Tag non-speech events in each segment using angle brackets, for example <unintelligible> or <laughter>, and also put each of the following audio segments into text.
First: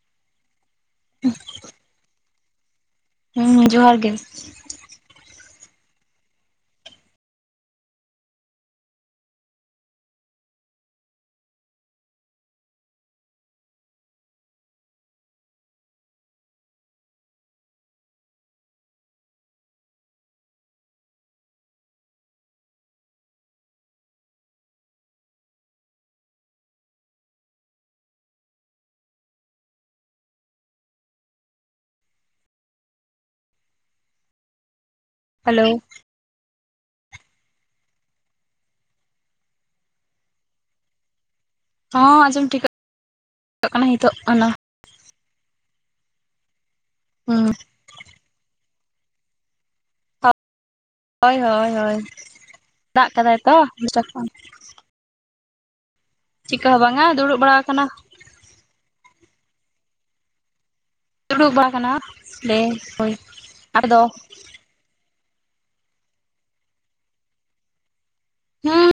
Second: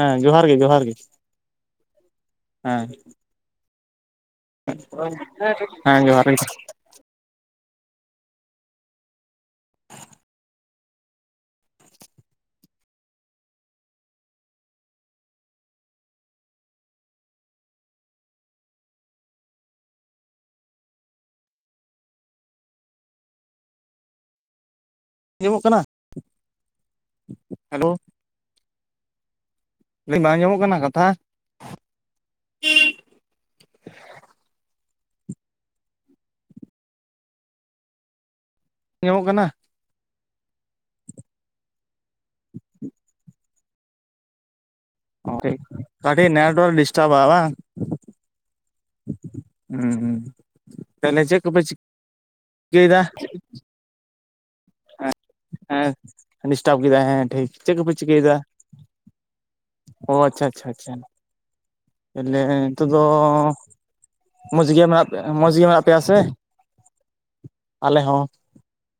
ᱦᱮᱸ ᱡᱚᱦᱟᱨ ᱜᱮ ᱡᱚᱦᱟᱨ ᱜᱮ <unintelligible> ᱦᱮᱸ ᱦᱮᱸ ᱡᱚᱦᱟᱨ ᱜᱮ <inaudible> ᱦᱮᱸ ᱡᱚᱦᱟᱨ ᱜᱮ <inaudible> ᱟᱡᱚᱢᱚᱜ ᱠᱟᱱᱟ ᱦᱮᱞᱳᱣ ᱵᱟᱝ ᱟᱸᱡᱚᱢᱚᱜ ᱠᱟᱱᱟ ᱠᱟᱛᱷᱟ ᱦᱮᱞᱳ ᱟᱸᱡᱚᱢᱚᱜ ᱠᱟᱱᱟ᱾ ᱦᱚᱸ ᱟᱸᱡᱚᱢ ᱴᱷᱤᱠᱟᱜ ᱠᱟᱱᱟ ᱦᱤᱛᱚᱜ ᱟᱱᱟ ᱚ ᱴᱷᱤᱠ ᱠᱟᱹᱴᱤᱡ ᱱᱮᱴᱣᱚᱨᱠ ᱰᱤᱥᱴᱟᱵᱟ ᱦᱩᱸ ᱵᱟᱝ ᱦᱮᱸ ᱦᱳᱭ ᱦᱳᱭ ᱦᱳᱭ ᱫᱟᱜ ᱠᱟᱫᱟᱭ ᱛᱚ <unintelligible> ᱠᱷᱚᱱ ᱪᱤᱠᱟᱹ ᱦᱮᱸᱰᱤᱥᱴᱟᱯ ᱦᱚᱸ ᱠᱮᱫᱟᱭ ᱵᱟᱝᱟ ᱦᱮᱸ ᱫᱩᱲᱩᱵ ᱴᱷᱤᱠ ᱵᱟᱲᱟ ᱪᱮᱫ ᱟᱠᱟᱱᱟ ᱠᱚᱯᱮ ᱪᱤᱠᱟᱹᱭ ᱫᱟ ᱚ ᱟᱪᱪᱷᱟ ᱟᱪᱪᱷᱟ ᱟᱪᱪᱷᱟ ᱫᱩᱲᱩᱵ ᱵᱟᱲᱟ ᱠᱟᱱᱟ ᱛᱮᱞᱮ ᱞᱮ ᱱᱤᱛᱚᱜ ᱫᱚ ᱦᱳᱭ ᱟᱫᱚ ᱢᱚᱡᱽ ᱜᱮ ᱢᱮᱱᱟᱜ ᱯᱮᱭᱟ ᱢᱚᱡᱽ ᱜᱮ ᱢᱮᱱᱟᱜ ᱯᱮᱭᱟ ᱥᱮ ᱟᱞᱮ ᱦᱚᱸ ᱦᱩᱸ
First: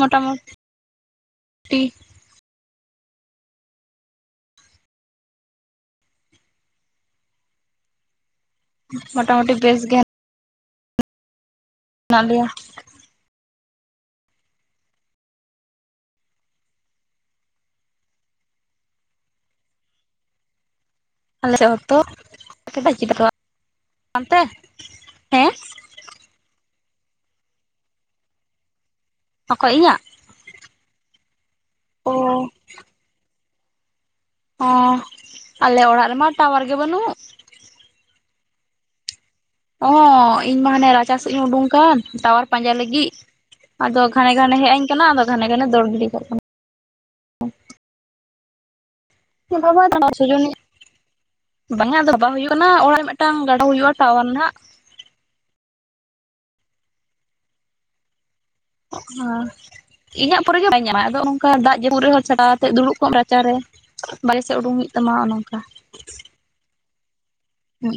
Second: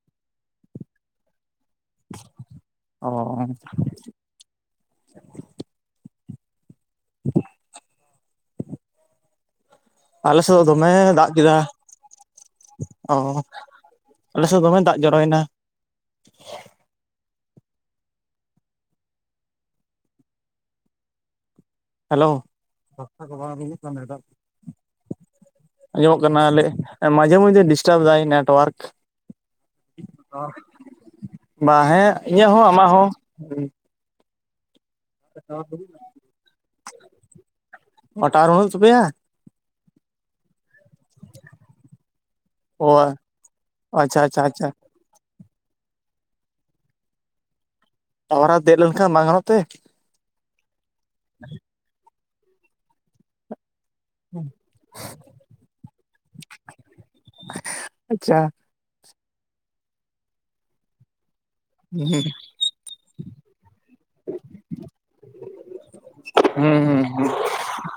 ᱢᱚᱴᱟᱢᱩᱴᱤ ᱚ <inaudible> ᱢᱚᱴᱟ ᱢᱩᱴᱤ ᱵᱮᱥ ᱜᱮ ᱟᱞᱮ ᱥᱮᱫ ᱫᱚ ᱫᱚᱢᱮ ᱫᱟᱜ ᱠᱮᱫᱟ ᱦᱮᱱᱟᱜ ᱞᱮᱭᱟ ᱚ ᱟᱞᱮ ᱥᱮᱫ ᱫᱚᱢᱮ ᱫᱟᱜ ᱡᱚᱨᱚᱭ ᱱᱟ ᱟᱞᱮ ᱥᱮᱫ ᱦᱚᱸᱛᱚ ᱦᱮᱞᱳ <unintelligible> ᱚᱱᱛᱮ ᱦᱮᱸ ᱟᱸᱡᱚᱢᱚᱜ ᱠᱟᱱᱟᱞᱮ ᱢᱟᱡᱷᱮ ᱢᱚᱡᱷᱮ ᱰᱤᱥᱴᱟᱵᱽ ᱫᱟᱭ ᱱᱮᱴᱳᱣᱟᱨᱠ ᱚᱠᱚᱭ ᱤᱧᱟᱹᱜ ᱵᱟ ᱦᱮᱸ ᱚ ᱤᱧᱟᱹᱜ ᱦᱚᱸ ᱟᱢᱟᱜ ᱦᱚᱸ ᱚᱸᱻ ᱚ ᱟᱞᱮ ᱴᱟᱣᱟᱨ ᱚᱲᱟᱜ ᱨᱮᱢᱟ ᱴᱟᱣᱟᱨ ᱜᱮ ᱵᱟᱹᱱᱩᱜ ᱚ ᱴᱟᱣᱟᱨ ᱵᱟᱱᱩᱜ ᱛᱟᱯᱮᱭᱟ ᱚᱸᱻ ᱤᱧ ᱢᱟ ᱦᱟᱱᱮ ᱨᱟ ᱪᱟ ᱥᱮᱫ ᱤᱧ ᱩᱰᱩᱝ ᱠᱟᱱ ᱴᱟᱣᱟᱨ ᱯᱟᱸᱡᱟᱭ ᱚ ᱞᱟᱹᱜᱤᱫ ᱟᱫᱚ ᱟᱪᱪᱷᱟ ᱜᱷᱟᱱᱮ ᱟᱪᱪᱷᱟ ᱜᱷᱟᱱᱮ ᱟᱪᱪᱷᱟ ᱦᱮᱡ ᱟᱹᱧ ᱠᱟᱱᱟ ᱟᱫᱚ ᱜᱷᱟᱱᱮ ᱜᱷᱟᱱᱮ ᱫᱚᱲ ᱵᱤᱨᱚᱜᱚᱜ ᱠᱟᱹᱱᱟᱹᱧ ᱴᱟᱣᱟᱨ ᱨᱮ ᱫᱮᱡ ᱞᱮᱱᱠᱷᱟᱱ ᱵᱟᱝ ᱜᱟᱱᱚᱜ ᱛᱮ <unintelligible> ᱵᱟᱸᱜᱟ ᱟᱫᱚ ᱵᱟ ᱦᱩᱭᱩᱜ ᱠᱟᱱᱟ ᱚᱲᱟᱜ ᱨᱮ ᱢᱤᱫᱴᱟᱝ ᱜᱟᱰᱟᱣ ᱦᱩᱭᱩᱜᱼᱟ᱾ ᱴᱟᱣᱟᱨ ᱱᱟᱦᱟᱜ ᱟᱪᱪᱷᱟ ᱦᱮᱸ ᱤᱧᱟᱹᱜ ᱯᱚᱨᱮ ᱜᱮ ᱵᱟᱹᱧ ᱧᱟᱢᱟ ᱟᱫᱚ ᱚᱝᱠᱟ ᱫᱟᱜ ᱡᱟᱹᱯᱩᱫ ᱦᱩᱸ ᱨᱮᱦᱚᱸ ᱪᱷᱟᱛᱟᱣᱟᱛᱮᱜ ᱫᱩᱲᱩᱵ ᱠᱚᱜ ᱢᱮ ᱨᱟᱪᱟ ᱨᱮ ᱵᱟᱨᱦᱮ ᱥᱮᱫ ᱩᱰᱩᱝ ᱦᱩᱭᱩᱜ ᱛᱟᱢᱟ ᱚᱱᱮ ᱚᱝᱠᱟ ᱦᱩᱸᱻᱦᱩᱸᱻᱦᱩᱸ ᱦᱩᱸ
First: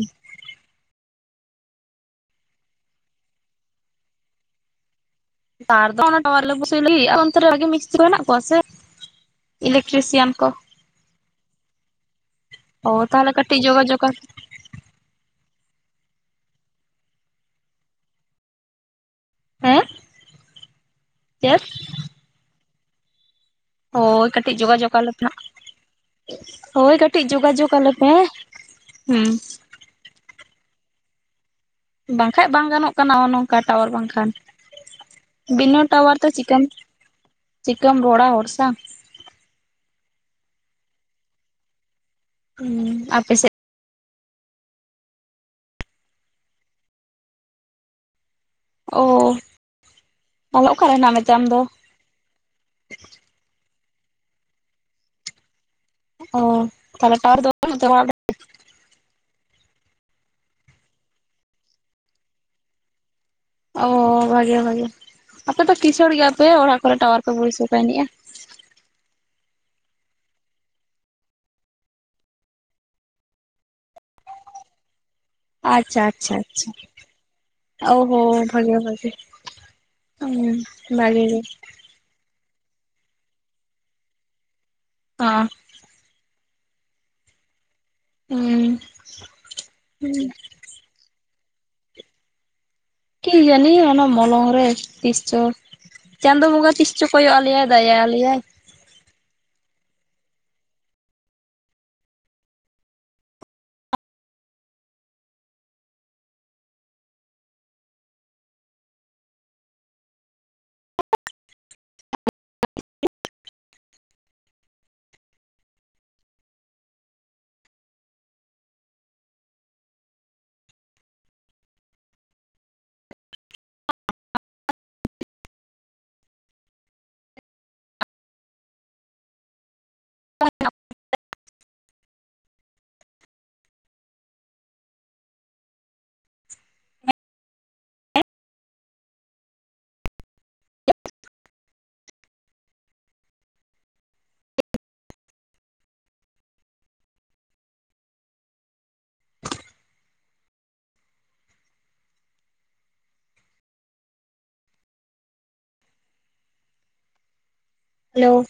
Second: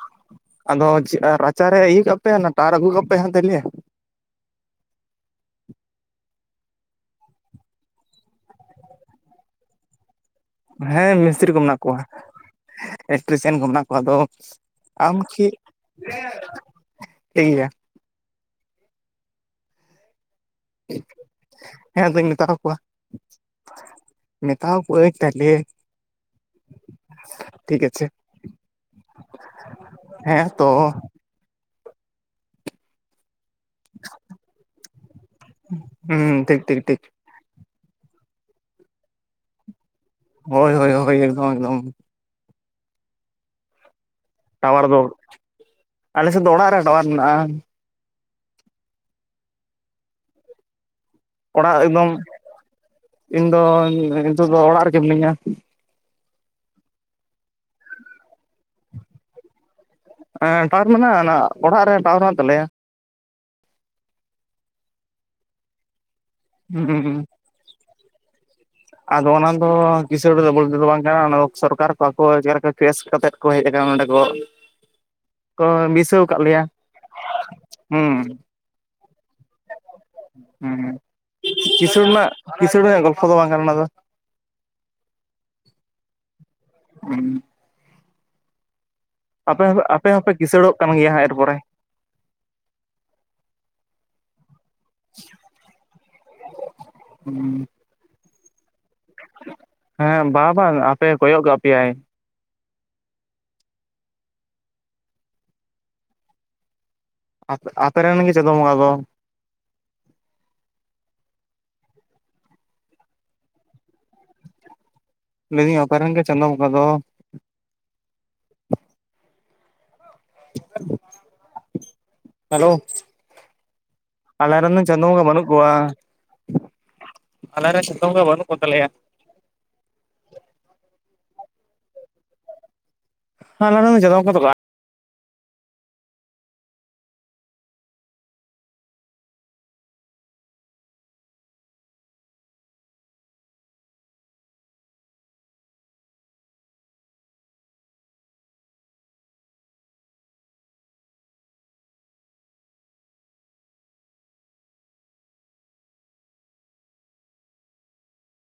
ᱟᱫᱚ ᱪᱮᱜ ᱨᱟᱪᱟ ᱨᱮ ᱤᱭᱟᱹ ᱠᱟᱯᱮ ᱚᱱᱟ ᱴᱟᱨ ᱟᱜᱩ ᱦᱚᱸᱠ ᱯᱮᱦᱮᱸ ᱫᱮᱞᱮᱭᱟ ᱛᱟᱨ ᱫᱚ ᱚᱱᱟ ᱴᱟᱣᱟᱨ ᱨᱮᱞᱮ ᱯᱩᱥᱩᱭ ᱞᱟᱹᱜᱤᱫ ᱟᱫᱚ ᱚᱱᱛᱮ ᱨᱮ ᱵᱷᱟᱜᱮ ᱢᱤᱥᱛᱨᱤ ᱠᱚ ᱢᱮᱱᱟᱜ ᱠᱚᱣᱟ ᱥᱮ ᱤᱞᱮᱠᱴᱨᱤᱥᱤᱭᱟᱱ ᱠᱚ ᱦᱮᱸ ᱢᱤᱥᱛᱨᱤ ᱠᱚ ᱢᱮᱱᱟᱜ ᱠᱚᱣᱟ ᱚ ᱛᱟᱦᱚᱞᱮ ᱤᱞᱮᱠᱴᱨᱤᱥᱤᱭᱟᱱ ᱠᱟᱹᱴᱤᱡ ᱠᱚ ᱢᱮᱱᱟᱜ ᱠᱚᱣᱟ ᱡᱳᱜᱟᱡᱳᱜᱽ ᱟᱫᱚ ᱟᱢ ᱪᱮᱫ <unintelligible> ᱴᱤᱭᱟ ᱦᱮᱸ ᱪᱮᱫ ᱦᱮᱸ ᱟᱫᱩᱧ ᱢᱮᱛᱟᱣ ᱠᱚᱣᱟ ᱦᱳᱭ ᱠᱟᱹᱴᱤᱡ ᱢᱮᱛᱟᱣ ᱡᱳᱜᱟᱡᱳᱜᱽ ᱟᱞᱮ ᱠᱚᱣᱟᱹᱧ ᱯᱮ ᱦᱟᱸᱜ ᱛᱟᱦᱞᱮ ᱦᱳᱭ ᱠᱟᱹᱴᱤᱡ ᱡᱳᱜᱟᱡᱳᱜᱽ ᱴᱷᱤᱠ ᱟᱞᱮ ᱟᱪᱷᱮ ᱯᱮ ᱦᱩᱸ ᱦᱮᱸ ᱛᱚ ᱵᱟᱝᱠᱷᱟᱡ ᱵᱟᱝ ᱜᱟᱱᱚᱜ ᱠᱟᱱᱟ ᱚᱱᱚᱝ ᱚᱱᱠᱟ ᱴᱟᱣᱟᱨ ᱵᱟᱝ ᱠᱷᱟᱱ ᱵᱤᱱᱟᱹ ᱴᱟᱣᱟᱨ ᱦᱩᱸ ᱛᱮ ᱴᱷᱤᱠ ᱪᱤᱠᱟᱹᱢ ᱴᱷᱤᱠ ᱴᱷᱤᱠ ᱪᱤᱠᱟᱹᱢ ᱨᱚᱲᱟ ᱦᱚᱲ ᱥᱟᱶ ᱦᱳᱭ ᱦᱳᱭ ᱦᱳᱭ ᱮᱠᱫᱚᱢ ᱮᱠᱫᱚᱢ ᱦᱩᱸᱻ ᱟᱯᱮ ᱥᱮᱫ ᱴᱟᱣᱟᱨ ᱫᱚ ᱟᱞᱮᱥᱮᱫ ᱫᱚ ᱚᱲᱟᱜ ᱨᱮ ᱴᱟᱣᱟᱨ ᱢᱮᱱᱟᱜᱼᱟ ᱚ ᱛᱟᱦᱚᱞᱮ ᱚᱠᱟᱨᱮ ᱦᱮᱱᱟᱜ ᱢᱮ ᱚᱲᱟᱜ ᱮᱠᱫᱚᱢ ᱤᱧ ᱫᱚ ᱱᱤᱛᱚᱜ ᱫᱚ ᱚᱲᱟᱜ ᱨᱮᱜᱮ ᱢᱤᱱᱟᱹᱧᱟ ᱾ ᱚ ᱛᱟᱦᱚᱞᱮ ᱴᱟᱣᱟᱨ ᱫᱚ ᱵᱟᱹᱱᱩᱜ ᱛᱟᱢᱟ ᱚᱲᱟᱜ ᱨᱮ? ᱴᱟᱣᱟᱨ ᱢᱮᱱᱟᱜᱼᱟ ᱱᱟᱦᱟᱜ ᱚᱲᱟᱜ ᱨᱮ ᱴᱟᱣᱟᱨ ᱢᱮᱱᱟᱜ ᱛᱟᱞᱮᱭᱟ ᱾ ᱚ ᱵᱷᱟᱜᱮ ᱵᱷᱟᱜᱮ ᱟᱯᱮ ᱫᱚ ᱠᱤᱥᱟᱹᱲ ᱜᱮᱭᱟ ᱯᱮ ᱚᱲᱟᱜ ᱠᱚᱨᱮᱜ ᱴᱟᱣᱟᱨ ᱦᱩᱸ ᱯᱮ ᱵᱚᱹᱭᱥᱟᱹᱣ ᱠᱟᱜ ᱱᱤᱜᱼᱟ ᱾ ᱟᱫᱚ ᱚᱱᱟ ᱫᱚ ᱠᱤᱥᱟᱹᱬ ᱨᱮᱫᱚ ᱵᱚᱞᱛᱮ ᱫᱚ ᱵᱟᱝ ᱠᱟᱱᱟ ᱚᱱᱟ ᱫᱚ ᱥᱚᱨᱠᱟᱨ ᱠᱚ ᱟᱠᱚᱣᱟᱜ ᱪᱮᱨ ᱨᱮᱠᱟ ᱪᱳᱭᱮᱥ ᱠᱟᱛᱮᱫ ᱠᱚ ᱦᱮᱡ ᱟᱠᱟᱱᱟ ᱱᱚᱸᱰᱮ ᱠᱚ, ᱠᱚ ᱟᱪᱪᱷᱟ ᱵᱟᱹᱭᱥᱟᱹᱣ ᱟᱪᱪᱷᱟ ᱟᱠᱟᱫ ᱞᱮᱭᱟ ᱟᱪᱪᱷᱟ ᱟᱨ ᱦᱩᱸ ᱦᱚᱸ ᱵᱷᱟᱹᱜᱮ ᱵᱷᱟᱹᱜᱮ ᱦᱩᱸ ᱦᱩᱸ ᱠᱤᱥᱟᱹᱬ ᱨᱮᱱᱟᱜ ᱠᱤᱥᱟᱹᱬ ᱨᱮᱱᱟᱜ ᱜᱚᱞᱯᱷᱚ ᱫᱚ ᱵᱟᱝ ᱠᱟᱱᱟ ᱚᱱᱟ ᱫᱚ ᱚ ᱦᱩᱸ ᱦᱩᱸ ᱟᱯᱮ ᱦᱚᱸ ᱟᱯᱮ ᱦᱚᱸᱯᱮ ᱠᱤᱥᱟᱹᱲᱚᱜ ᱠᱟᱱ ᱜᱮᱭᱟ ᱦᱟᱸᱜ ᱮᱨ ᱯᱚᱨᱮ ᱾ ᱠᱤ ᱡᱟᱹᱱᱤ ᱚᱱᱟ ᱢᱚᱞᱚᱝ ᱨᱮ ᱛᱤᱥᱪᱚ ᱪᱟᱸᱫᱳ ᱵᱚᱸᱜᱟ ᱛᱤᱥ ᱪᱚ ᱠᱚᱭᱚᱜ ᱟᱞᱮᱭᱟ ᱫᱟᱭᱟ ᱟᱞᱮᱭᱟᱭ ᱾ ᱦᱮᱸ ᱵᱟ ᱵᱟᱝ ᱟᱯᱮ ᱠᱚᱭᱚᱜ ᱜᱚᱜ ᱟᱯᱮᱭᱟᱭ ᱾ ᱟ ᱟᱯᱮᱨᱮᱱ ᱜᱮ ᱪᱟᱸᱫᱳ ᱵᱚᱸᱜᱟ ᱫᱚ ᱾ ᱞᱟᱹᱭ ᱫᱤᱧ ᱟᱯᱮᱨᱮᱱ ᱜᱮ ᱪᱟᱸᱫᱳ ᱵᱚᱸᱜᱟ ᱫᱚ ᱦᱮᱞᱳ ᱟᱞᱮ ᱨᱮᱱ ᱫᱚ ᱪᱟᱸᱫᱳ ᱵᱚᱸᱜᱟ ᱵᱟᱹᱱᱩᱜ ᱠᱚᱣᱟ ᱾ ᱟᱞᱮᱨᱮᱱ ᱪᱟᱸᱫᱳ ᱵᱚᱸᱜᱟ ᱵᱟᱹᱱᱩᱜ ᱠᱚᱛᱟᱞᱮᱭᱟ ᱾ ᱟᱞᱮᱨᱮᱱ ᱫᱚ ᱪᱟᱸᱫᱳ ᱵᱚᱸᱜᱟ ᱫᱚ ᱵᱟᱝ, ᱦᱮᱞᱳ